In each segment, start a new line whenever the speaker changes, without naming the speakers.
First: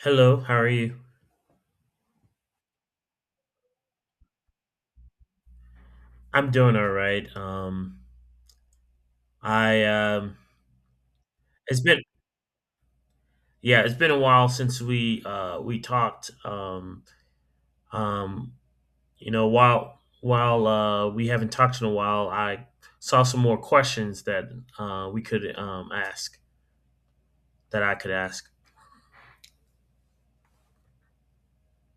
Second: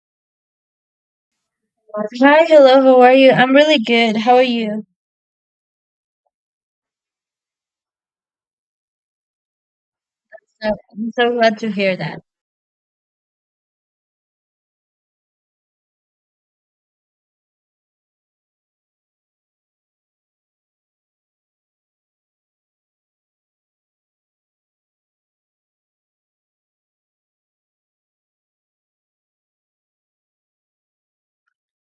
Hello, how are you?
Hi, hello, how are you? I'm really good. How are you?
I'm doing all right. I
So, I'm so glad to
it's
hear
been
that.
yeah, it's been a while since we talked. Um, while we haven't talked in a while, I saw some more questions that we could ask that I could ask.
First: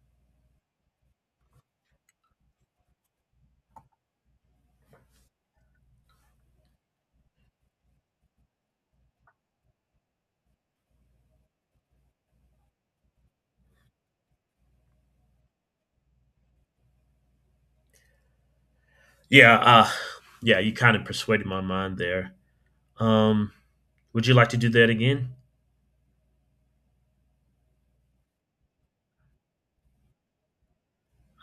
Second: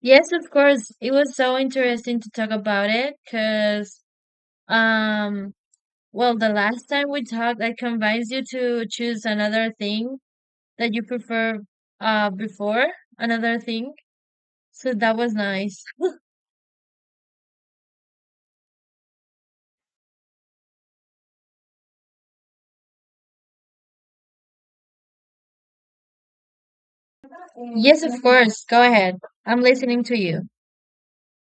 Yes, of course. It was so interesting to talk about it because, um, well, the last time we talked, I convinced you to choose another thing that you prefer, before another thing. So that was nice.
Yeah, yeah, you kind of persuaded my mind there. Um, would you like to do that again?
Yes, of course. Go ahead. I'm listening to you.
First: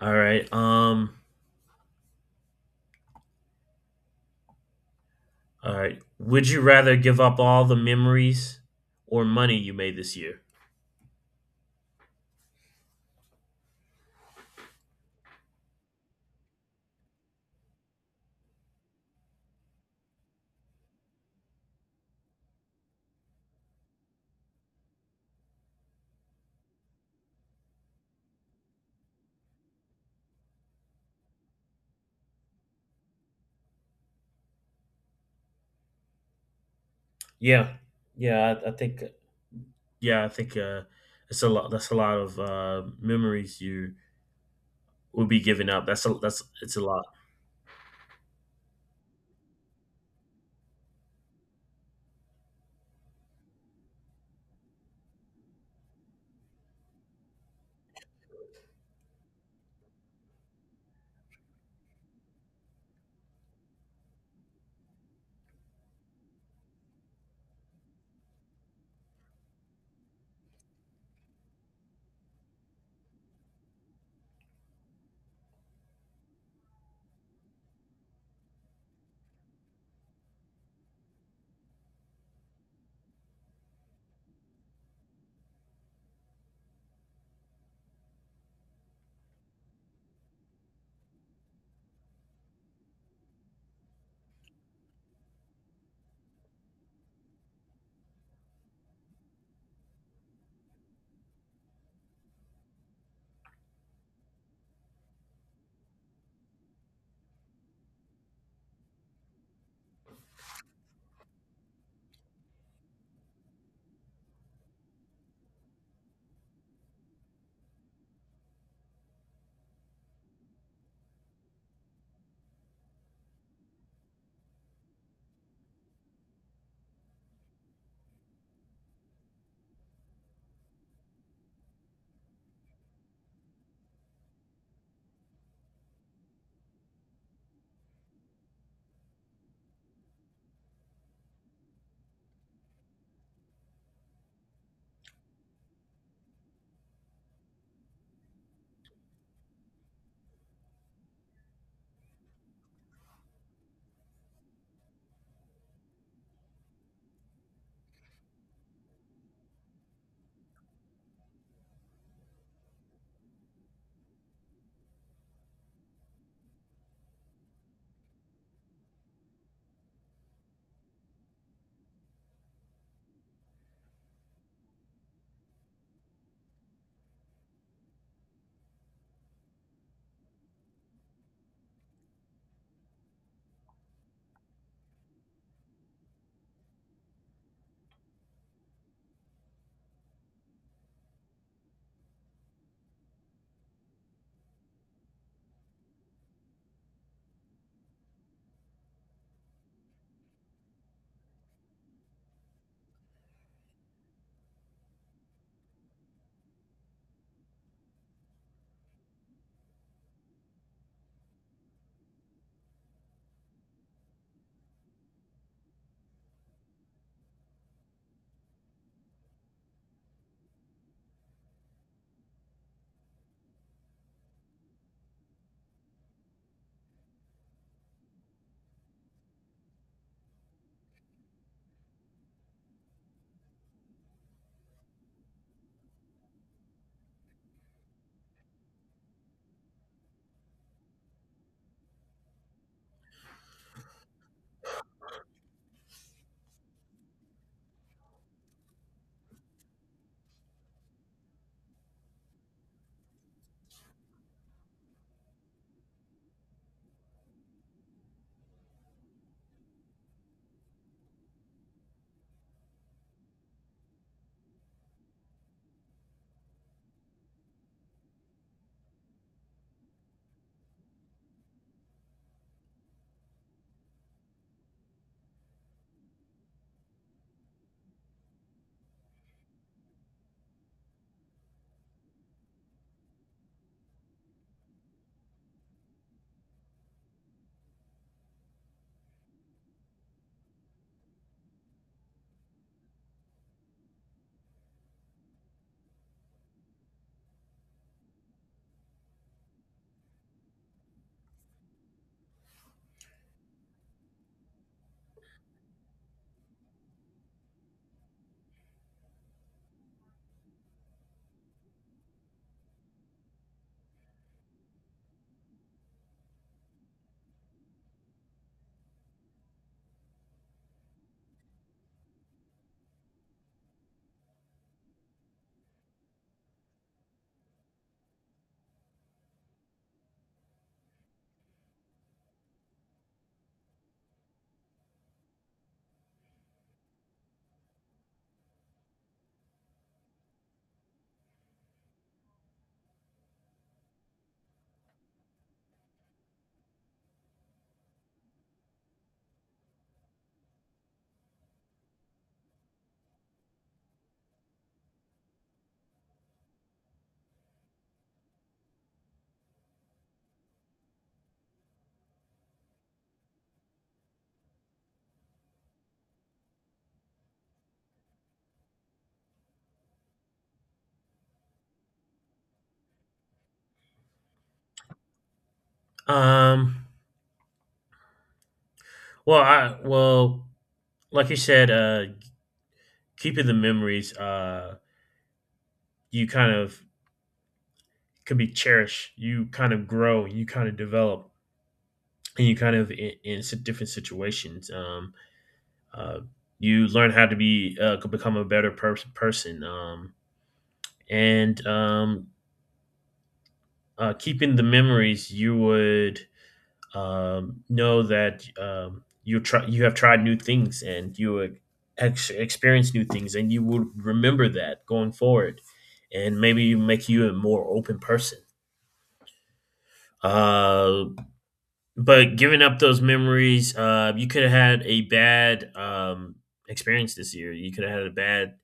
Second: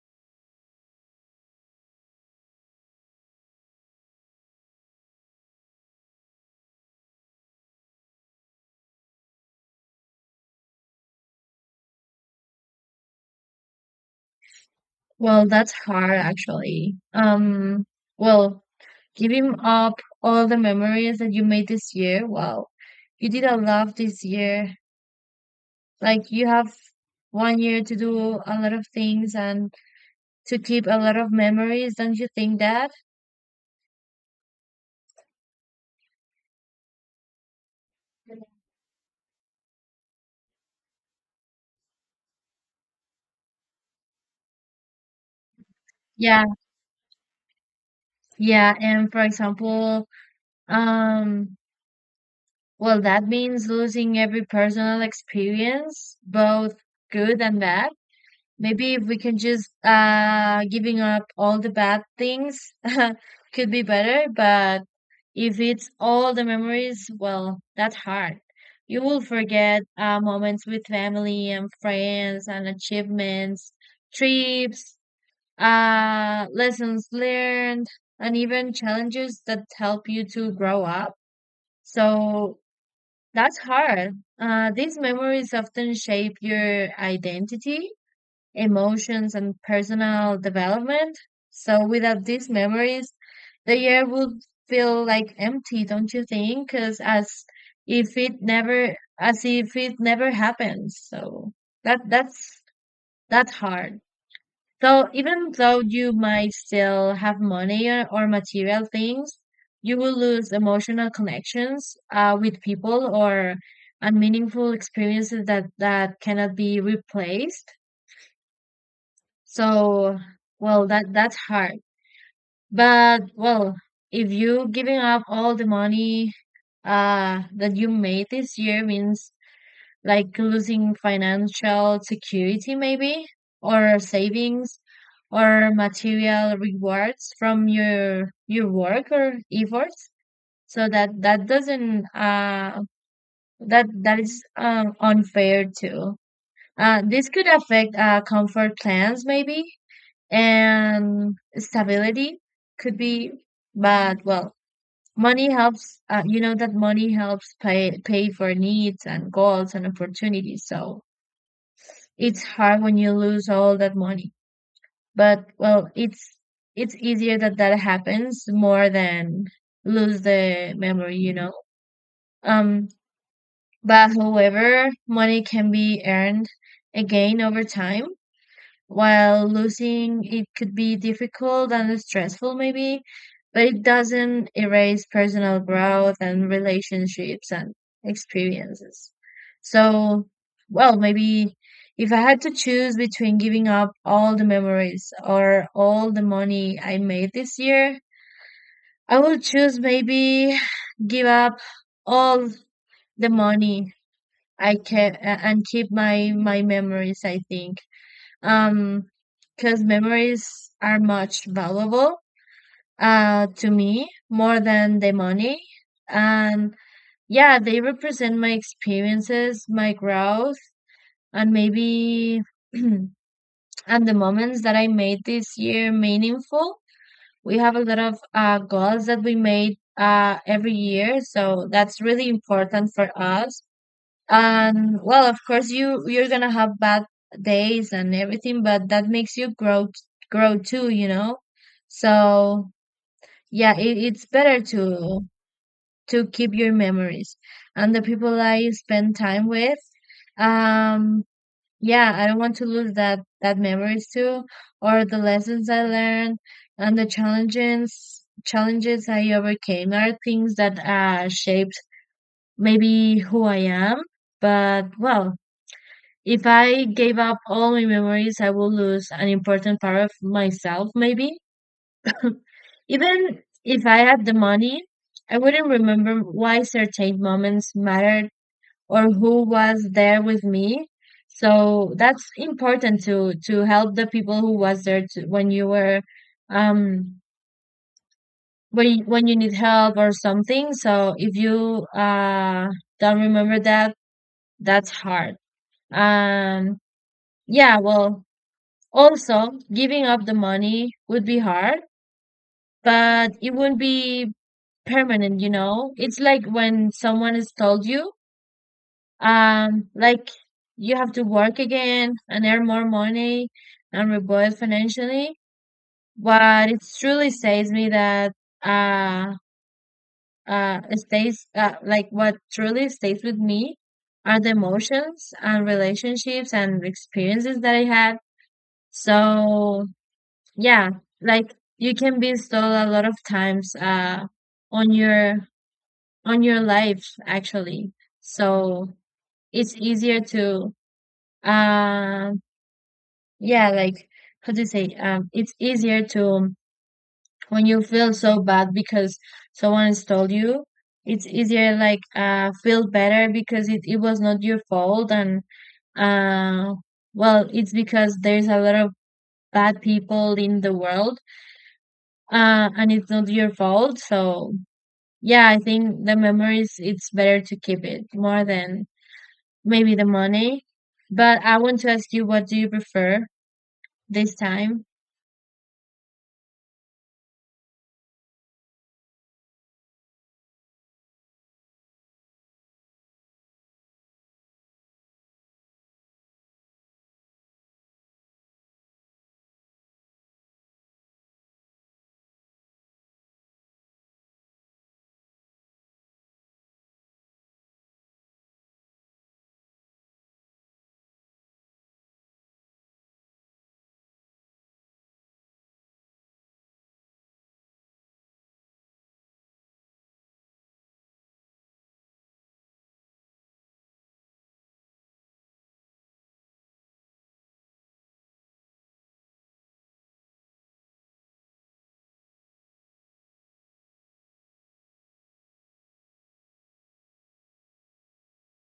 All right. Um, All right. Would you rather give up all the memories or money you made this year?
Well, that's hard actually. Well, giving up all the memories that you made this year. Wow, you did a lot this year. Like you have one year to do a lot of things and to keep a lot of memories. Don't you think that?
Yeah, yeah, I think Yeah, I think it's a lot. That's a lot of memories you will be giving up. That's a that's
Yeah,
it's a lot.
yeah. And for example, um, well, that means losing every personal experience, both good and bad. Maybe if we can just giving up all the bad things could be better, but if it's all the memories, well, that's hard. You will forget moments with family and friends and achievements, trips, lessons learned, and even challenges that help you to grow up. So that's hard. These memories often shape your identity, emotions, and personal development. So without these memories, the year would feel like empty, don't you think? Because as if it never happened. So that that's that's hard. So even though you might still have money or material things, you will lose emotional connections with people or unmeaningful experiences that cannot be replaced. So, well, that's hard. But well, if you giving up all the money that you made this year means like losing financial security, maybe, or savings, or material rewards from your work or efforts. So that doesn't that is unfair too. This could affect comfort plans, maybe, and stability could be, but well, money helps, you know that money helps pay for needs and goals and opportunities, so it's hard when you lose all that money. But well, it's easier that happens more than lose the memory um but however, money can be earned again over time, while losing it could be difficult and stressful, maybe, but it doesn't erase personal growth and relationships and experiences. So, well, maybe if I had to choose between giving up all the memories or all the money I made this year, I will choose, maybe, give up all the money I can and keep my memories, I think, um because memories are much valuable to me more than the money. And yeah, they represent my experiences, my growth, and maybe and the moments that I made this year meaningful. We have a lot of goals that we made every year, so that's really important for us. And well, of course you're gonna have bad days and everything, but that makes you grow too, you know? So yeah, it's better to keep your memories and the people I spend time with. Um, yeah, I don't want to lose that memories too, or the lessons I learned and the challenges I overcame are things that shaped, maybe, who I am. But well, if I gave up all my memories, I would lose an important part of myself, maybe. Even if I had the money, I wouldn't remember why certain moments mattered or who was there with me. So that's important to help the people who was there to, when you were um when you need help or something. So if you don't remember that, that's hard. Um yeah, well, also, giving up the money would be hard, but it wouldn't be permanent, you know? It's like when someone has told you, like you have to work again and earn more money and rebuild financially. But it truly says me that uh it stays, like what truly stays with me are the emotions and relationships and experiences that I had. So yeah, like you can be stalled a lot of times on your life actually. So it's easier to um yeah, like, how do you say, it's easier to when you feel so bad because someone stole you, it's easier like feel better because it was not your fault. And uh well, it's because there's a lot of bad people in the world, and it's not your fault. So yeah, I think the memories, it's better to keep it more than, maybe, the money. But I want to ask you, what do you prefer this time?
Um. Well, like you said, keeping the memories, you kind of could be cherished. You kind of grow. You kind of develop, and you kind of in different situations. Uh, you learn how to be could become a better person, and keeping the memories, you would know that you have tried new things and you would experience new things, and you would remember that going forward, and maybe make you a more open person. Uh, but giving up those memories, you could have had a bad experience this year. You could have had a bad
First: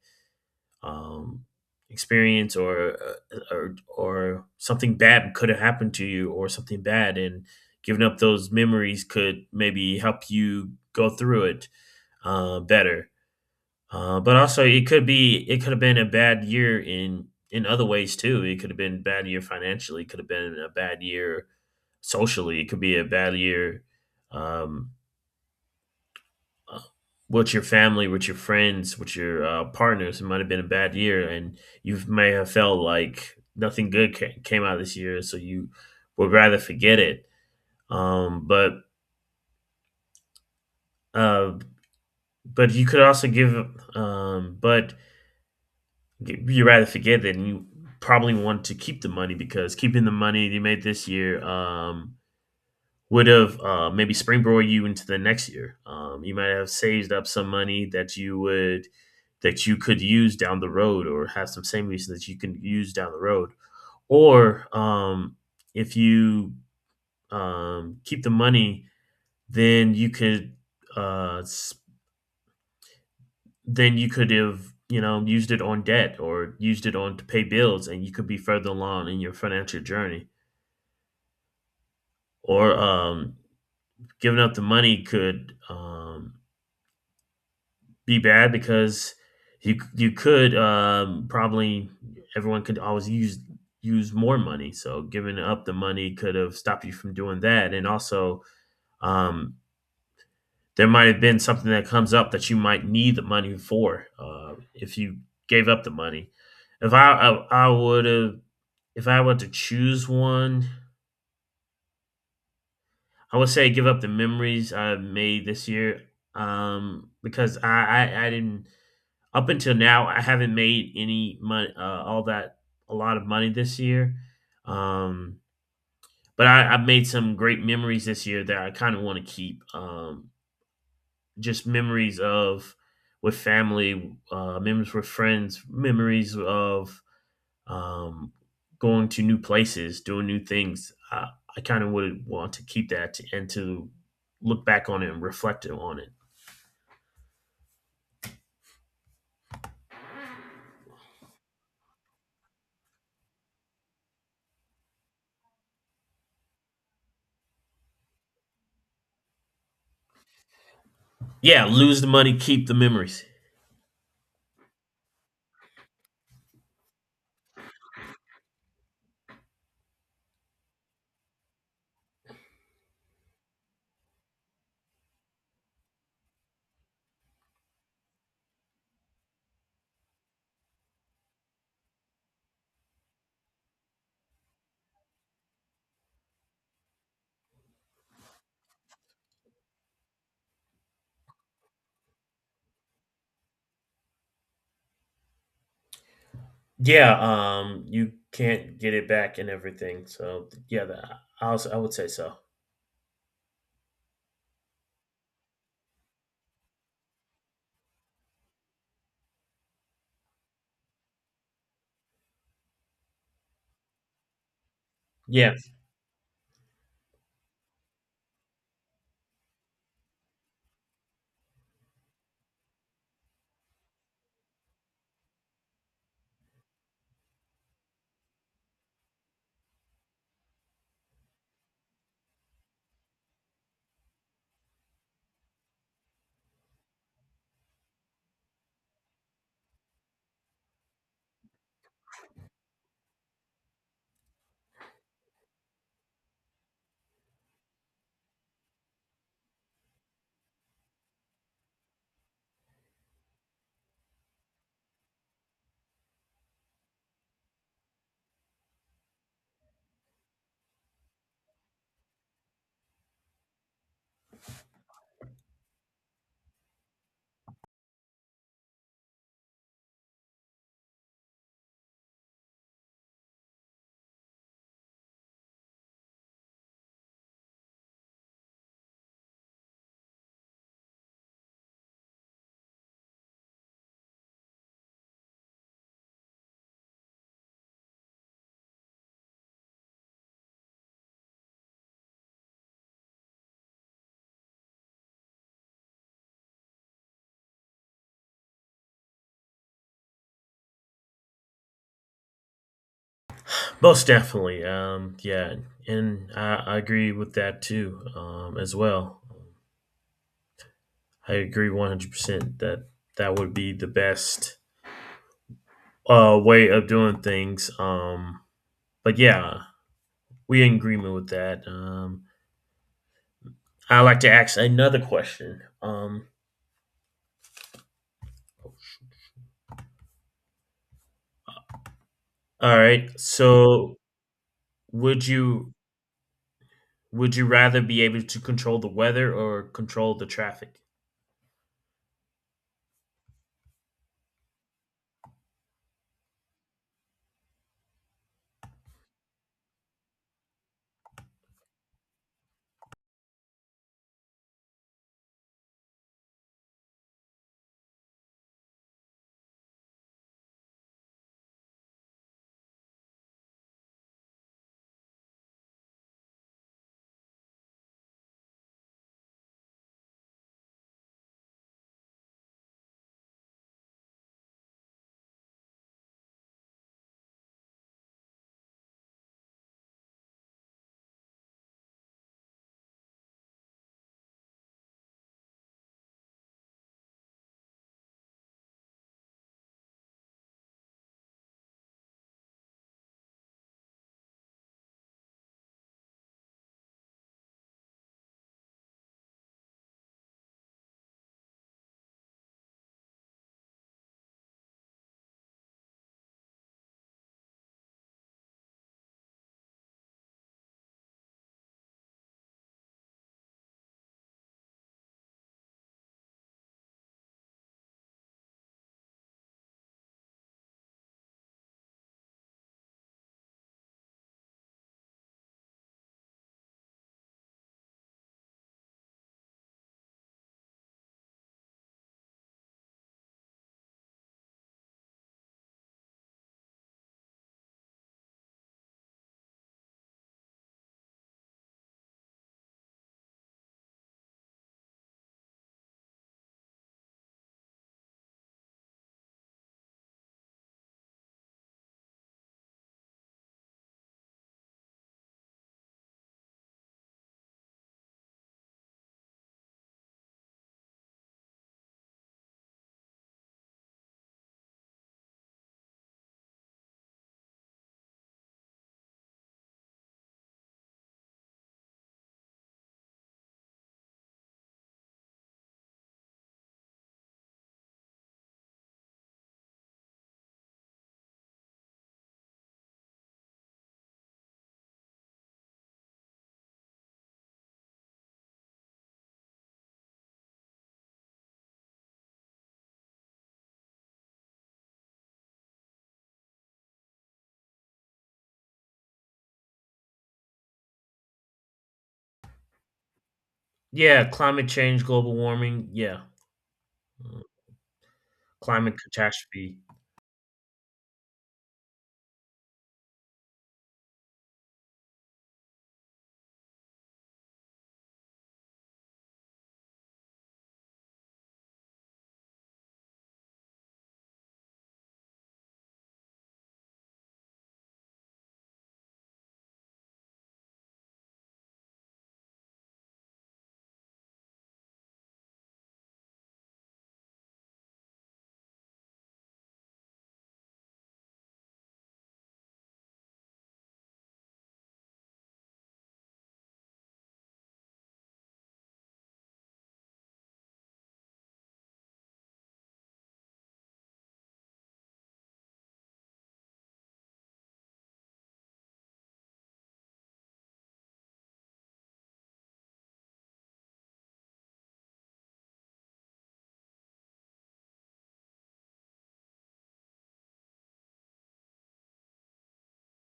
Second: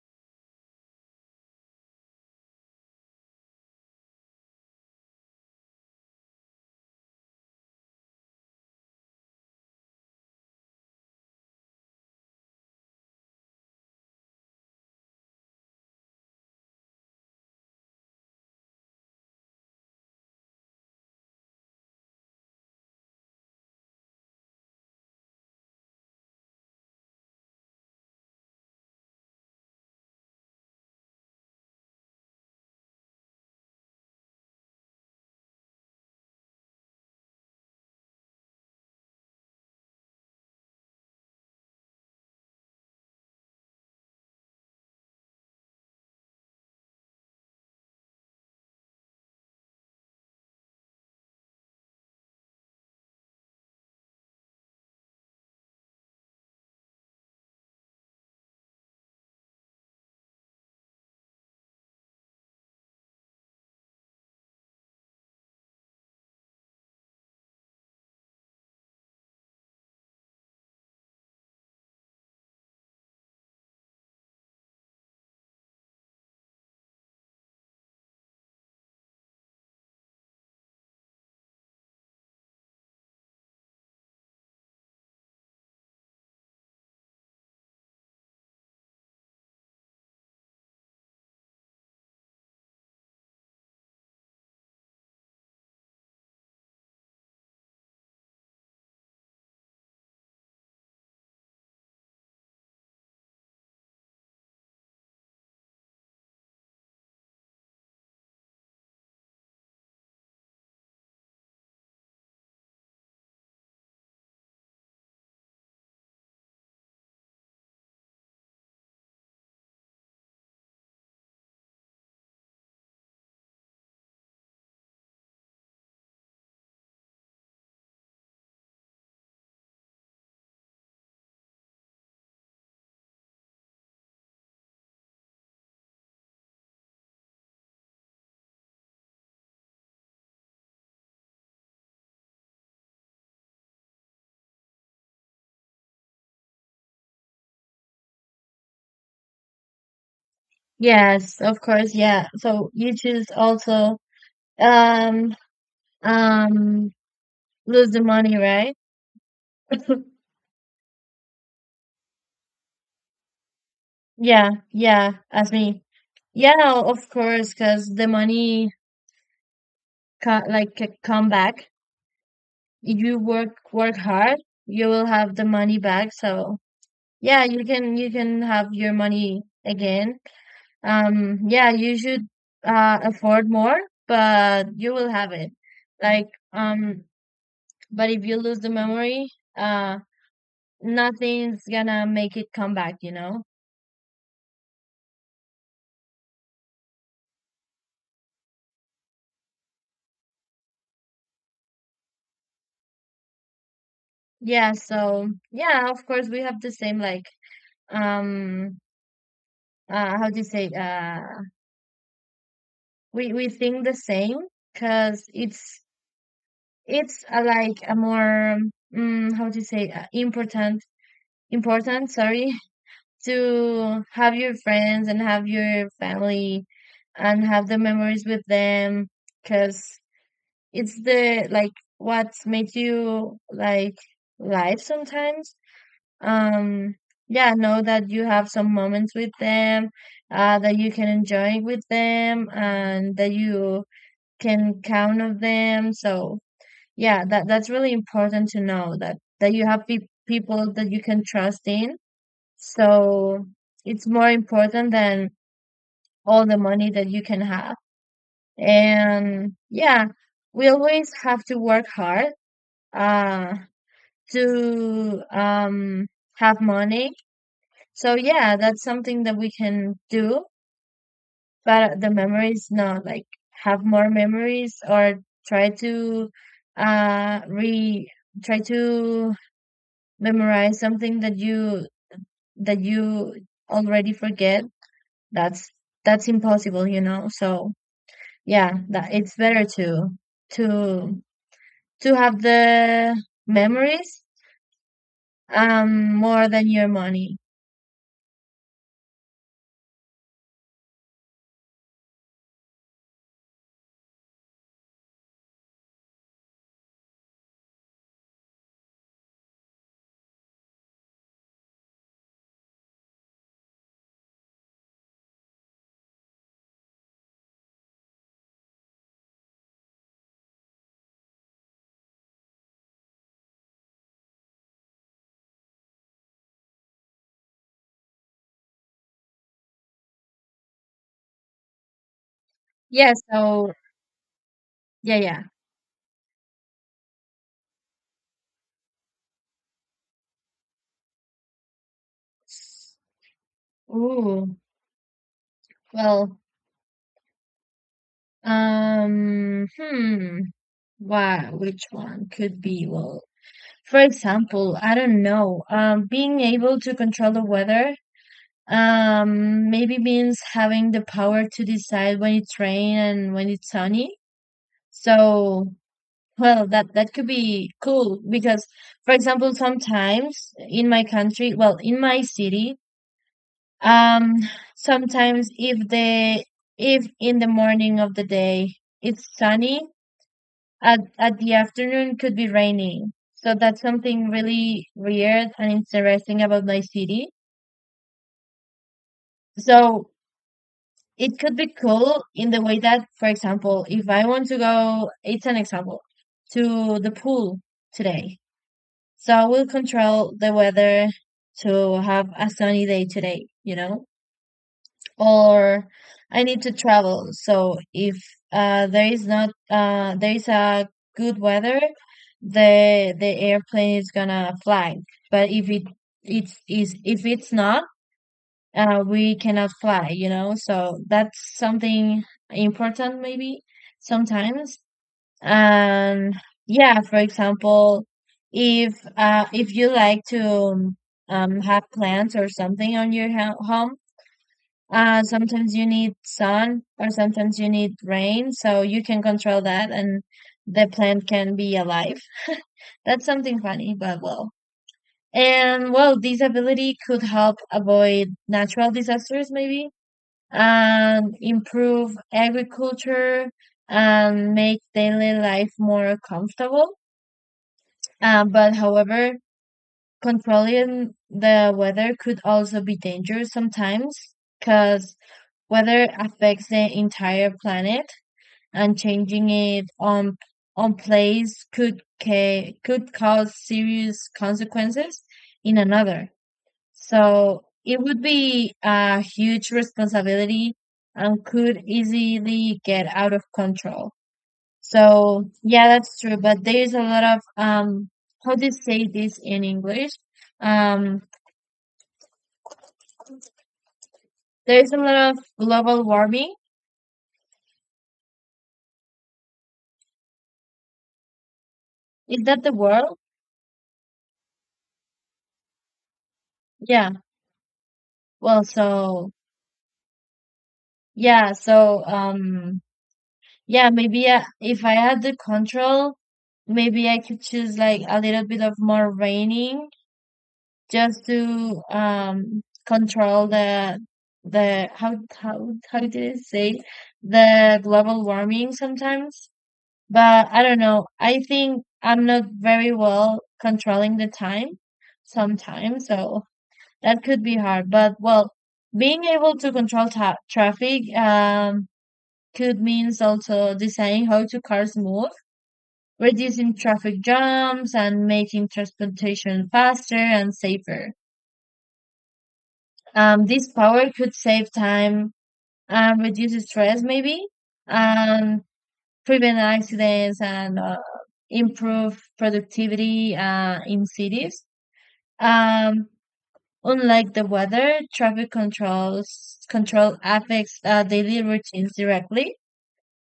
um, experience or something bad could have happened to you, or something bad, and giving up those memories could maybe help you go through it better, but also it could be. It could have been a bad year in other ways too. It could have been a bad year financially. It could have been a bad year socially. It could be a bad year um, with your family, with your friends, with your partners. It might have been a bad year, and you may have felt like nothing good came out of this year, so you would rather forget it. Um, but uh, but you could also give, but you rather forget it, and you probably want to keep the money, because keeping the money you made this year, would have maybe springboard you into the next year. You might have saved up some money that you would that you could use down the road, or have some savings that you can use down the road. Or if you keep the money, then uh, s- then you could have used it on debt, or used it on to pay bills, and you could be further along in your financial journey. Or giving up the money could be bad, because you could probably, everyone could always use more money. So giving up the money could have stopped you from doing that, and also um, there might have been something that comes up that you might need the money for, if you gave up the money. If I I would have If I were to choose one, I would say give up the memories I made this year, because I didn't up until now, I haven't made any money, all that a lot of money this year. Um, but I've made some great memories this year that I kind of want to keep. Just memories of with family, memories with friends, memories of, um, going to new places, doing new things. I kind of would want to keep that to, and to look back on it and reflect on it.
Yes, of course, yeah. So you choose also um um lose the money, right?
Yeah, lose the money, keep the memories.
Yeah, yeah, as me. Yeah, no, of course, because the money ca like come back. If you work hard, you will have the money back. So yeah, you can have your money again. Yeah, you should afford more, but you will have it. Like, but if you lose the memory, uh, nothing's gonna make it come back, you know?
Yeah, you can't get it back and everything. So yeah, that, I would say so.
Yeah, so yeah, of course we have the same, like, um how do you say, we think the same because
Yeah,
it's like a more, how do you say, important, sorry, to have your friends and have your family and have the memories with them, because it's the, like, what makes you, like, live sometimes. um yeah, know that you have some moments with them, that you can enjoy with them and that you can count on them. So yeah, that's really important to know that you have people that you can trust in. So it's more important than all the money that you can have. And yeah, we always have to work hard uh to have money. So yeah, that's something that we can do, but the memories, not like have more memories. Or try to re try to memorize something that you already forget. That's impossible. So yeah, that it's better to to have the memories, more than your money.
most definitely. Yeah, and I agree with that too. As well, I agree 100% that would be the best way of doing things. But yeah, we in agreement with that. I like to ask another question. All right,
Yeah, so
so
yeah,
would
yeah.
you would you rather be able to control the weather or control the traffic?
Ooh, well, um hmm why, which one could be, well, for example, I don't know, being able to control the weather maybe means having the power to decide when it's rain and when it's sunny. So, well, that could be cool because, for example, sometimes in my country, well, in my city, um, sometimes if the if in the morning of the day it's sunny, at the afternoon could be raining. So that's something really weird and interesting about my city. So it could be cool in the way that, for example, if I want to go, it's an example, to the pool today. So I will control the weather to have a sunny day today, you know? Or I need to travel. So if, there is not there is a good weather, the airplane is gonna fly. But if it's not, we cannot fly, you know? So that's something important, maybe, sometimes. And yeah, for example, if you like to have plants or something on your home, sometimes you need sun or sometimes you need rain, so you can control that, and the plant can be alive. That's something funny. But well, and well, this ability could help avoid natural disasters, maybe, and improve agriculture and make daily life more comfortable. But however, controlling the weather could also be dangerous sometimes because weather affects the entire planet, and changing it on place could cause serious consequences in another. So it would be a huge responsibility and could easily get out of control. So yeah, that's true. But there's a lot of, how to say this in English? Um there's a lot of global warming. Is that the word?
Yeah, climate change, global warming. Yeah,
Yeah.
uh,
Well,
climate
so
catastrophe.
yeah, so yeah, maybe if I had the control, maybe I could choose like a little bit of more raining just to control the how did it say, the global warming sometimes. But I don't know. I think I'm not very well controlling the time sometimes, so that could be hard. But well, being able to control ta traffic, could means also deciding how to cars move, reducing traffic jams, and making transportation faster and safer. This power could save time and reduce stress, maybe, and prevent accidents, and, improve productivity, in cities. Um, Unlike the weather, traffic control affects, daily routines directly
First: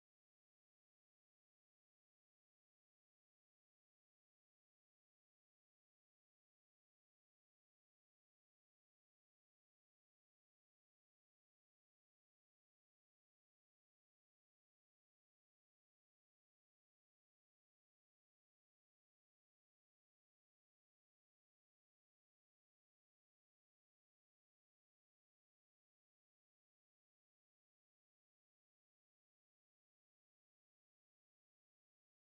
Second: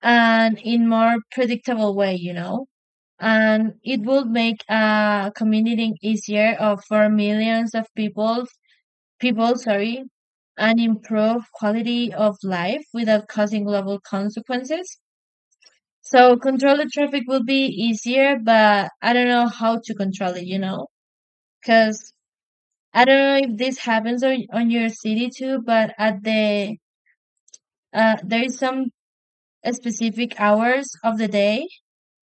and in more predictable way. And it would make, commuting easier, for millions of people, sorry, and improve quality of life without causing global consequences. So control the traffic will be easier, but I don't know how to control it, you know? Because I don't know if this happens on your city too, but at the there is some specific hours of the day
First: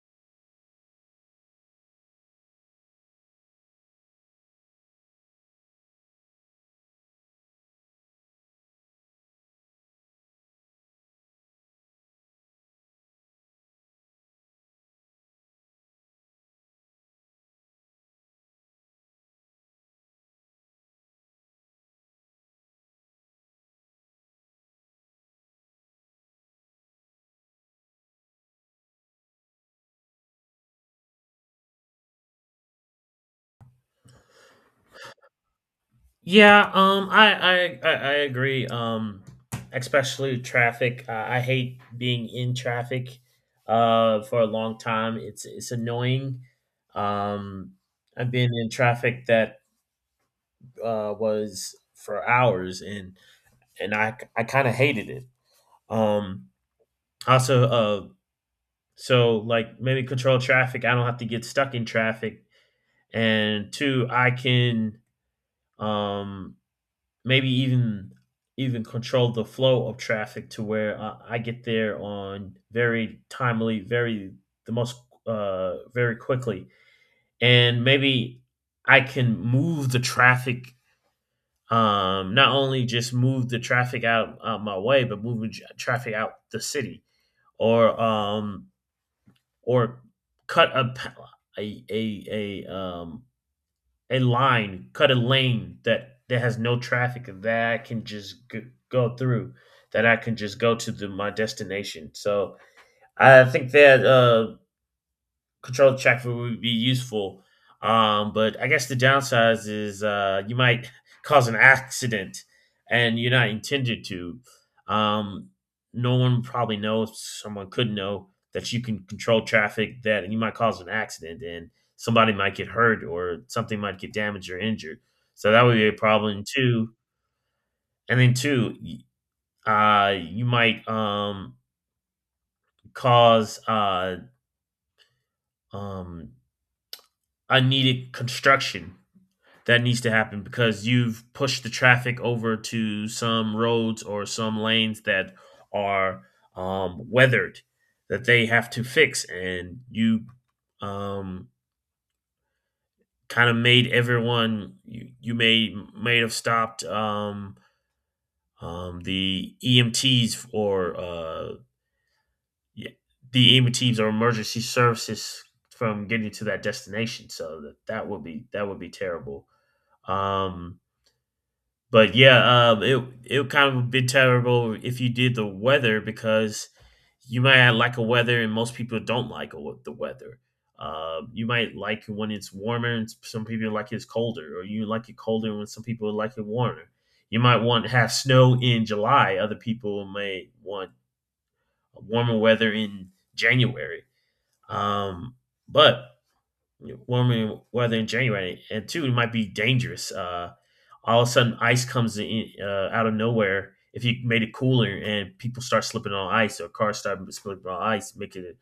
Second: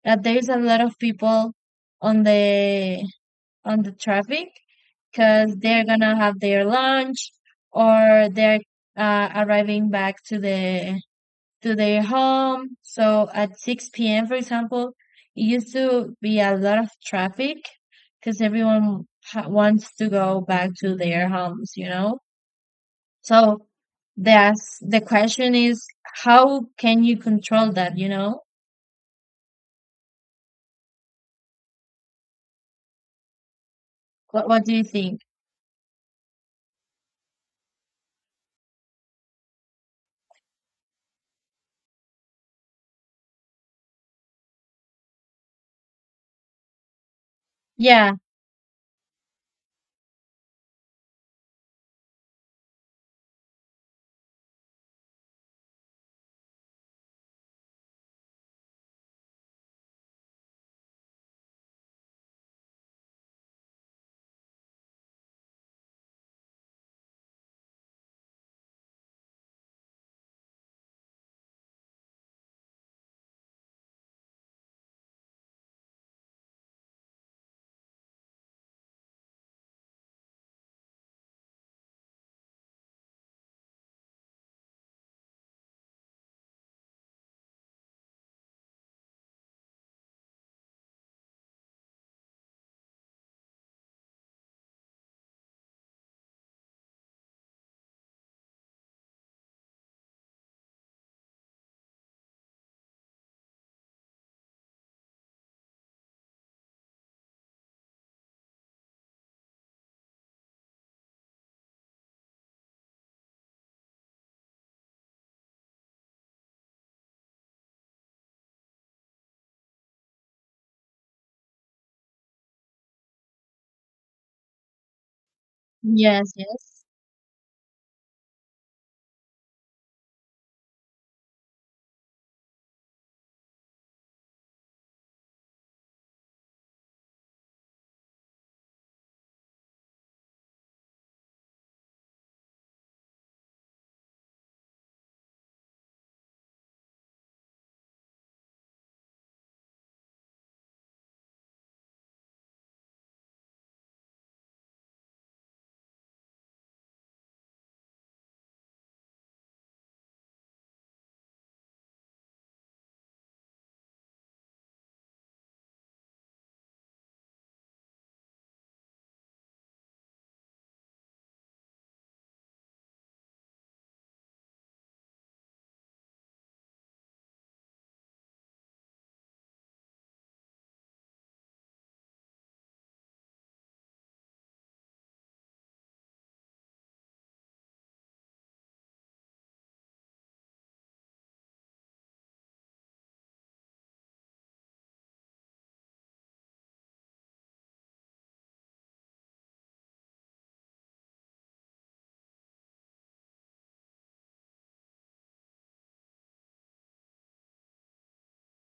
that there is a lot of people on the on the traffic because they're gonna have their lunch or they're arriving back to the to their home. So at 6 p.m., for example, it used to be a lot of traffic because everyone ha wants to go back to their homes, you know? So that's the question is how can you control that, you know? What do you think?
Yeah, I agree. Especially traffic. I hate being in traffic, for a long time. It's annoying. Um,
Yeah.
I've been in traffic that was for hours, and I kind of hated it. Um, Also, so like maybe control traffic. I don't have to get stuck in traffic. And two, I can, um, maybe even control the flow of traffic to where I get there on, very timely, very the most very quickly. And maybe I can move the traffic. Not only just move the traffic out my way, but move the traffic out the city, or um, or cut a a a um a line, cut a lane that has no traffic that I can just go through, that I can just go to my destination. So I think that, controlled traffic would be useful. But I guess the downsides is, you might cause an accident and you're not intended to. Um, no one probably knows, someone could know that you can control traffic, that, and you might cause an accident and somebody might get hurt or something might get damaged or injured. So that would be a
Yes,
problem
yes.
too. And then two, you might cause um, unneeded construction that needs to happen because you've pushed the traffic over to some roads or some lanes that are, weathered, that they have to fix, and you um, kind of made everyone, you may have stopped, the EMTs or, yeah, the EMTs or emergency services from getting to that destination, so that would be, terrible. um, But yeah, it would kind of be terrible if you did the weather, because you might like a weather and most people don't like the weather. You might like it when it's warmer and some people like it's colder, or you like it colder when some people like it warmer. You might want to have snow in July. Other people may want warmer weather in January. Um, but warmer weather in January, and two, it might be dangerous. All of a sudden, ice comes in, out of nowhere. If you made it cooler and people start slipping on ice, or cars start slipping on ice, making it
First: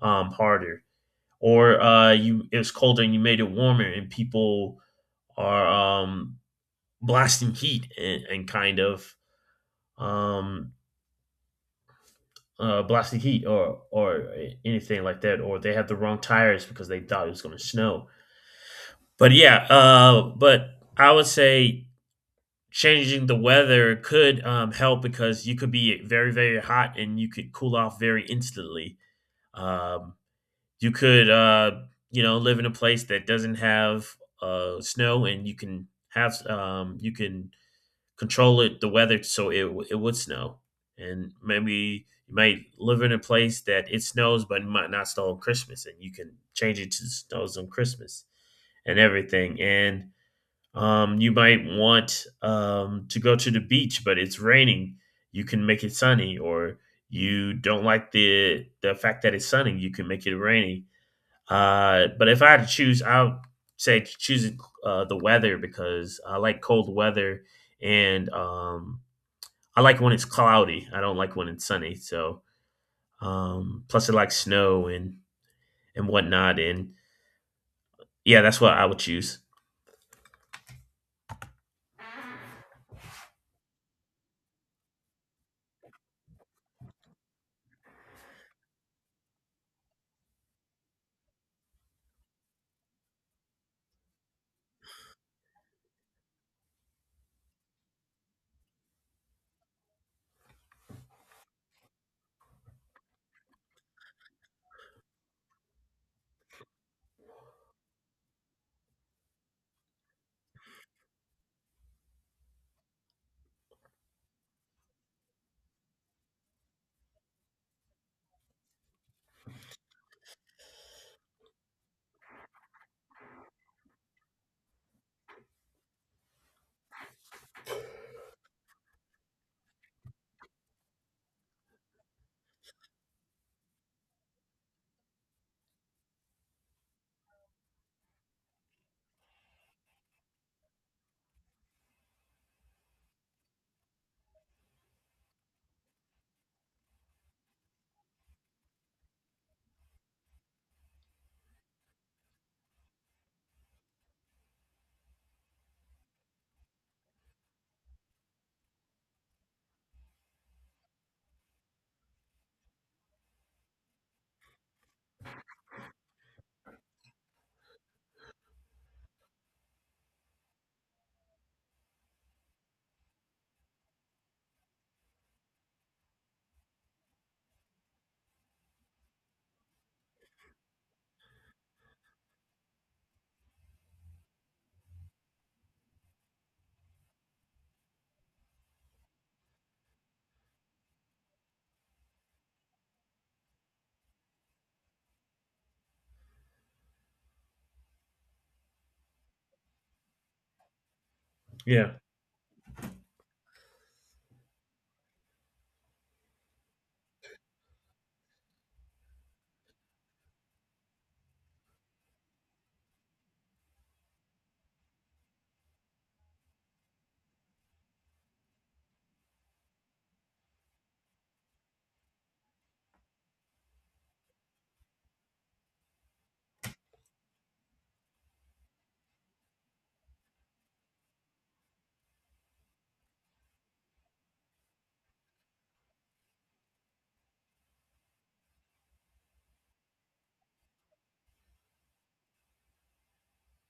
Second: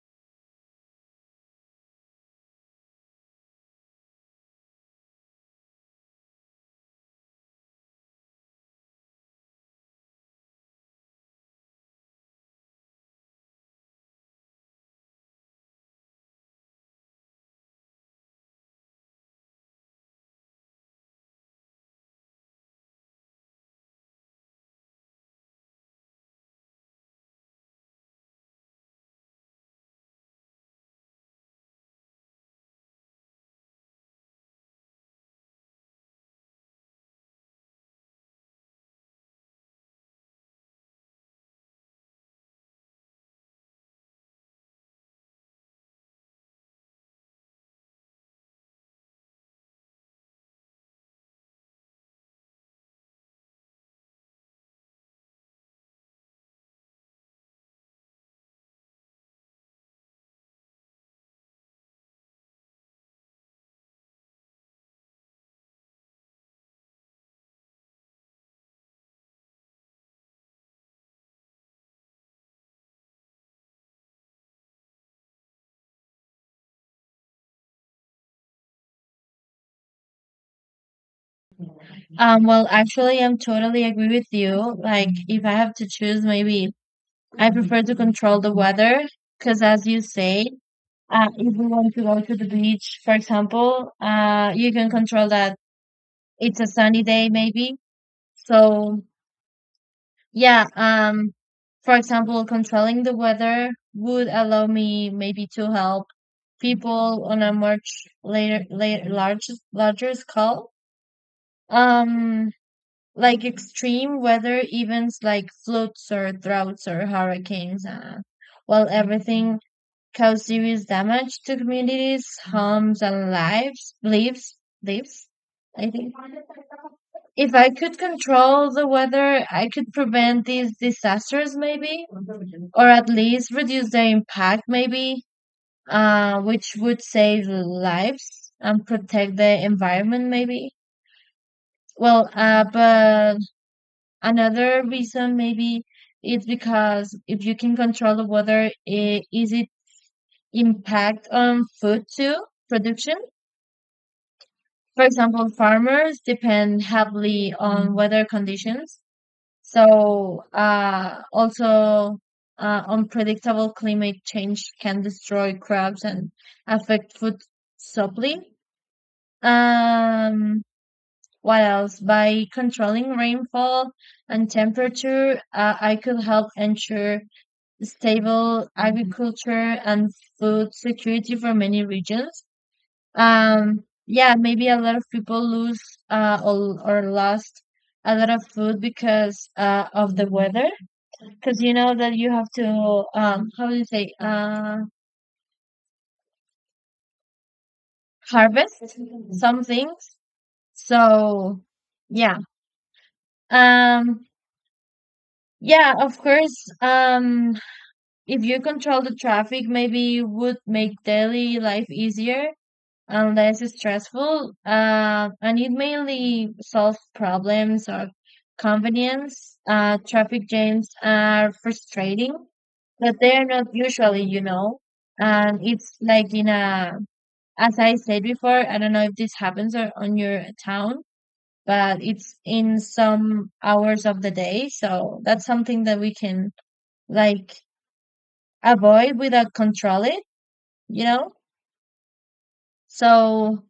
harder. Or you it was colder and you made it warmer, and people are, um, blasting heat, and kind of, um, blasting heat or anything like that. Or they have the wrong tires because they thought it was going to snow. But yeah, but I would say, changing the weather could, help, because you could be very, very hot and you could cool off very instantly. Um, you could, live in a place that doesn't have, snow, and you can you can control it, the weather, so it would snow. And maybe you might live in a place that it snows, but it might not snow on Christmas, and you can change it to snows on Christmas and everything. And you might want, to go to the beach, but it's raining. You can make it sunny, or you don't like the fact that it's sunny. You can make it rainy. But if I had to choose, I would say choose, the weather, because I like cold weather, and, I like when it's cloudy. I don't like when it's sunny. So, plus, I like snow and whatnot. And yeah, that's what I would choose.
Well, actually, I'm totally agree with you. Like, if I have to choose, maybe I prefer to control the weather because, as you say, if we want to go to the beach, for example, you can control that it's a sunny day, maybe. So yeah, for example, controlling the weather would allow me maybe to help people on a much later larger scale. Um, like extreme weather events like floods or droughts or hurricanes, well, everything cause serious damage to communities, homes, and lives, I think. If I could control the weather, I could prevent these disasters maybe or at least reduce their impact, maybe, which would save lives and protect the environment, maybe. Well, but another reason maybe is because if you can control the weather, is it impact on food too production? For example, farmers depend heavily on weather conditions. So, also, unpredictable climate change can destroy crops and affect food supply. Um, what else? By controlling rainfall and temperature, I could help ensure stable agriculture and food security for many regions. Yeah, maybe a lot of people lose or lost a lot of food because of the weather. Because you know that you have to, how do you say, harvest some things. So,
Yeah.
yeah. Um, yeah, of course. If you control the traffic, maybe it would make daily life easier and less stressful. And it mainly solves problems of convenience. Traffic jams are frustrating, but they are not usually, you know. And it's like in a, as I said before, I don't know if this happens or on your town, but it's in some hours of the day. So that's something that we can like avoid without control it, you know? So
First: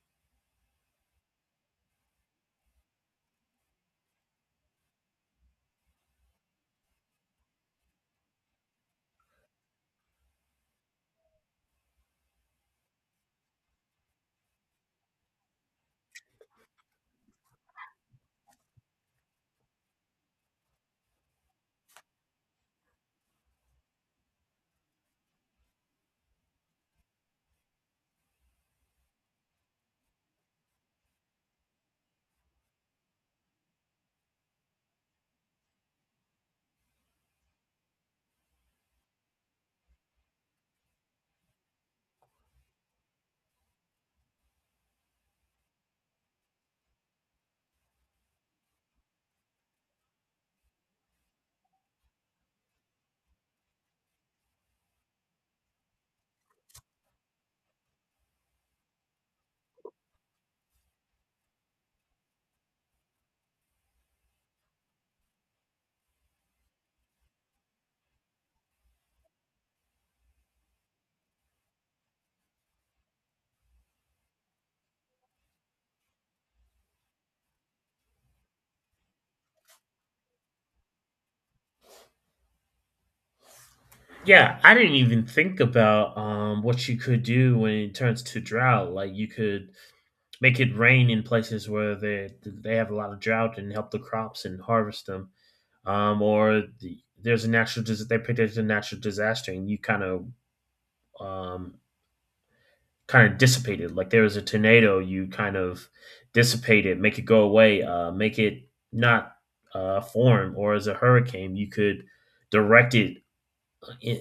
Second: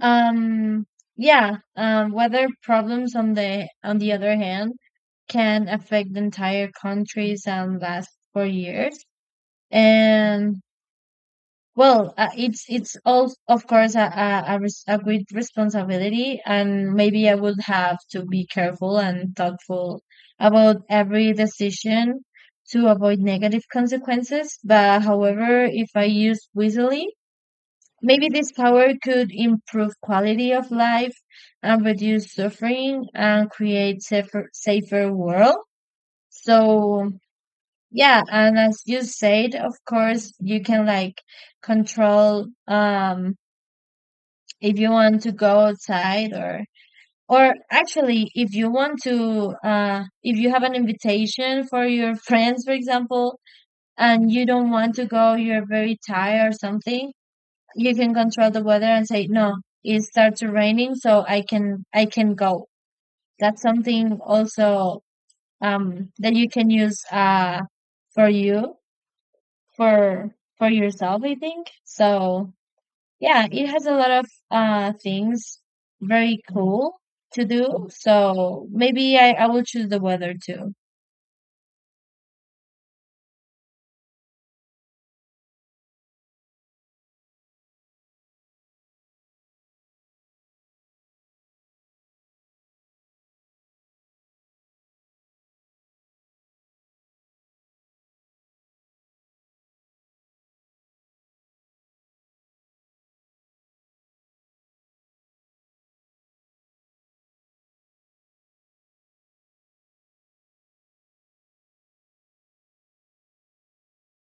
Um, yeah, weather problems on the other hand can affect entire countries and last for years. And well, it's all of course a great responsibility, and maybe I would have to be careful and thoughtful about every decision to avoid negative consequences. But however, if I use wisely, maybe this power could improve quality of life and reduce suffering and create safer world. So yeah, and as you said, of course you can like control if you want to go outside or actually if you want to if you have an invitation for your friends, for example, and you don't want to go, you're very tired or something, you can control the weather and say no, it starts raining so I can go. That's something also, that you can use for you, for for yourself, I think. So yeah, it has a lot of things, very cool to do. So maybe I will choose the weather too.
Yeah, I didn't even think about, what you could do when it turns to drought. Like, you could make it rain in places where they have a lot of drought and help the crops and harvest them. Or there's a natural, they predict a natural disaster and you um, kind of dissipate it. Like, there was a tornado, you kind of dissipate it, make it go away, make it not, form. Or as a hurricane, you could direct it, eh,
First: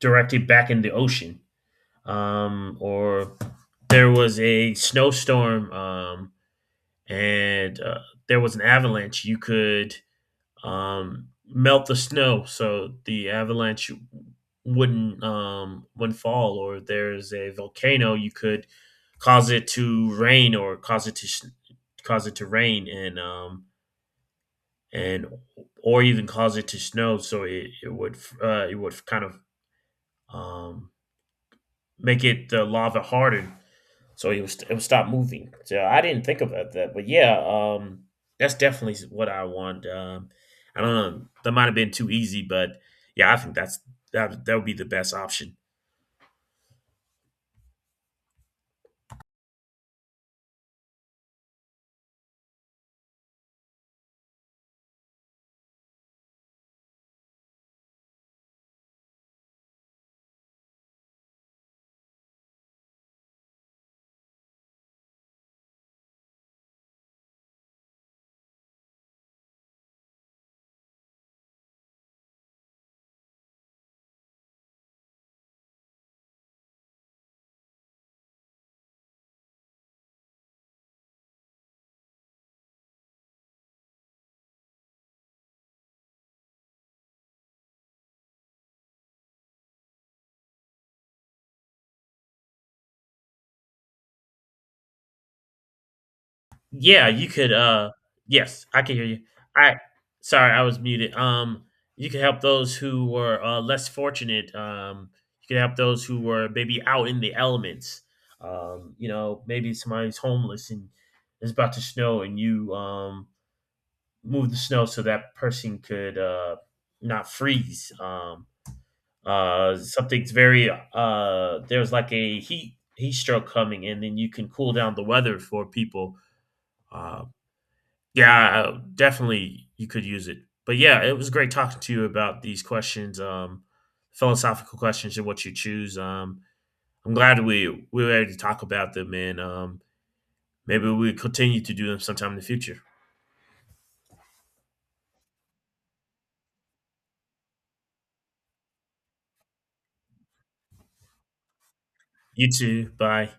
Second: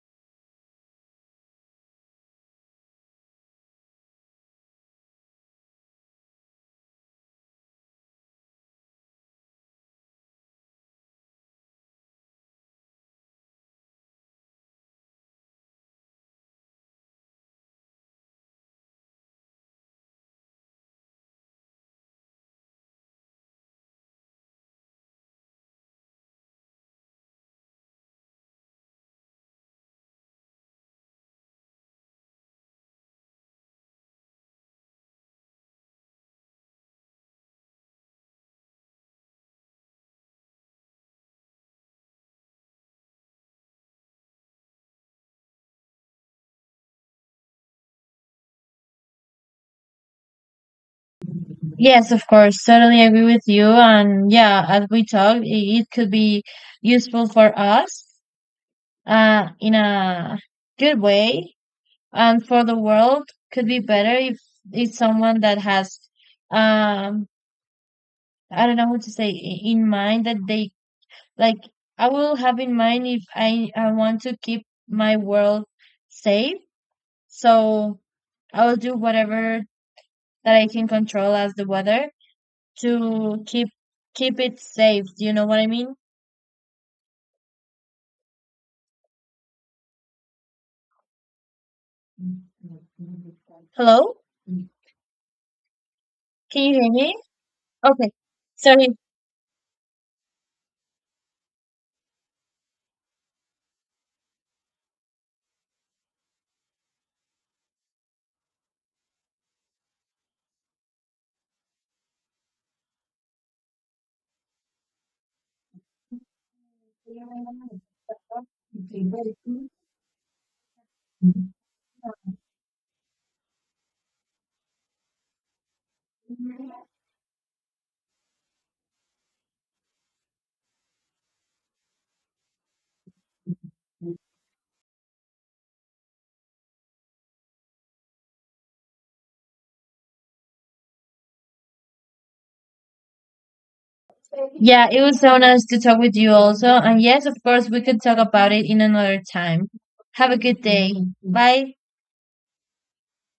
direct it back in the ocean, or there was a snowstorm, and, there was an avalanche, you could, melt the snow so the avalanche, wouldn't fall. Or there's a volcano, you could cause it to rain, or cause it to rain, and or even cause it to snow so it would, it would kind of, um, make it the lava harden so it would stop moving. So I didn't think about that, but yeah, that's definitely what I want. I don't know, that might have been too easy, but yeah, I think that would be the best option.
Yes, of course, totally agree with you. And yeah, as we talk it could be useful for us in a good way. And for the world could be better if it's someone that has um I don't know how to say, in mind that they like, I will have in mind if I want to keep my world safe. So I'll do whatever that I can control as the weather to keep it safe. Do you know what I mean? Hello, can you hear
Yeah,
me?
you could.
Okay,
Yes, I
sorry.
can hear you. I Sorry, I was muted. You could help those who were, less fortunate. You could help those who were maybe out in the elements. Maybe somebody's homeless and it's about to snow, and you move the snow so that person could, not freeze. Something's very There's like a heat stroke coming, and then you can cool down the weather for people.
Yeah,
Uh, yeah, definitely you could use it. But yeah, it was great talking to you about these questions, philosophical questions, and what you choose. I'm glad we were able to talk about them, and, maybe we continue to do them sometime in the future.
it was so nice to talk with you also. And yes, of course, we could talk about it in another time. Have a good day. Bye.
You too. Bye.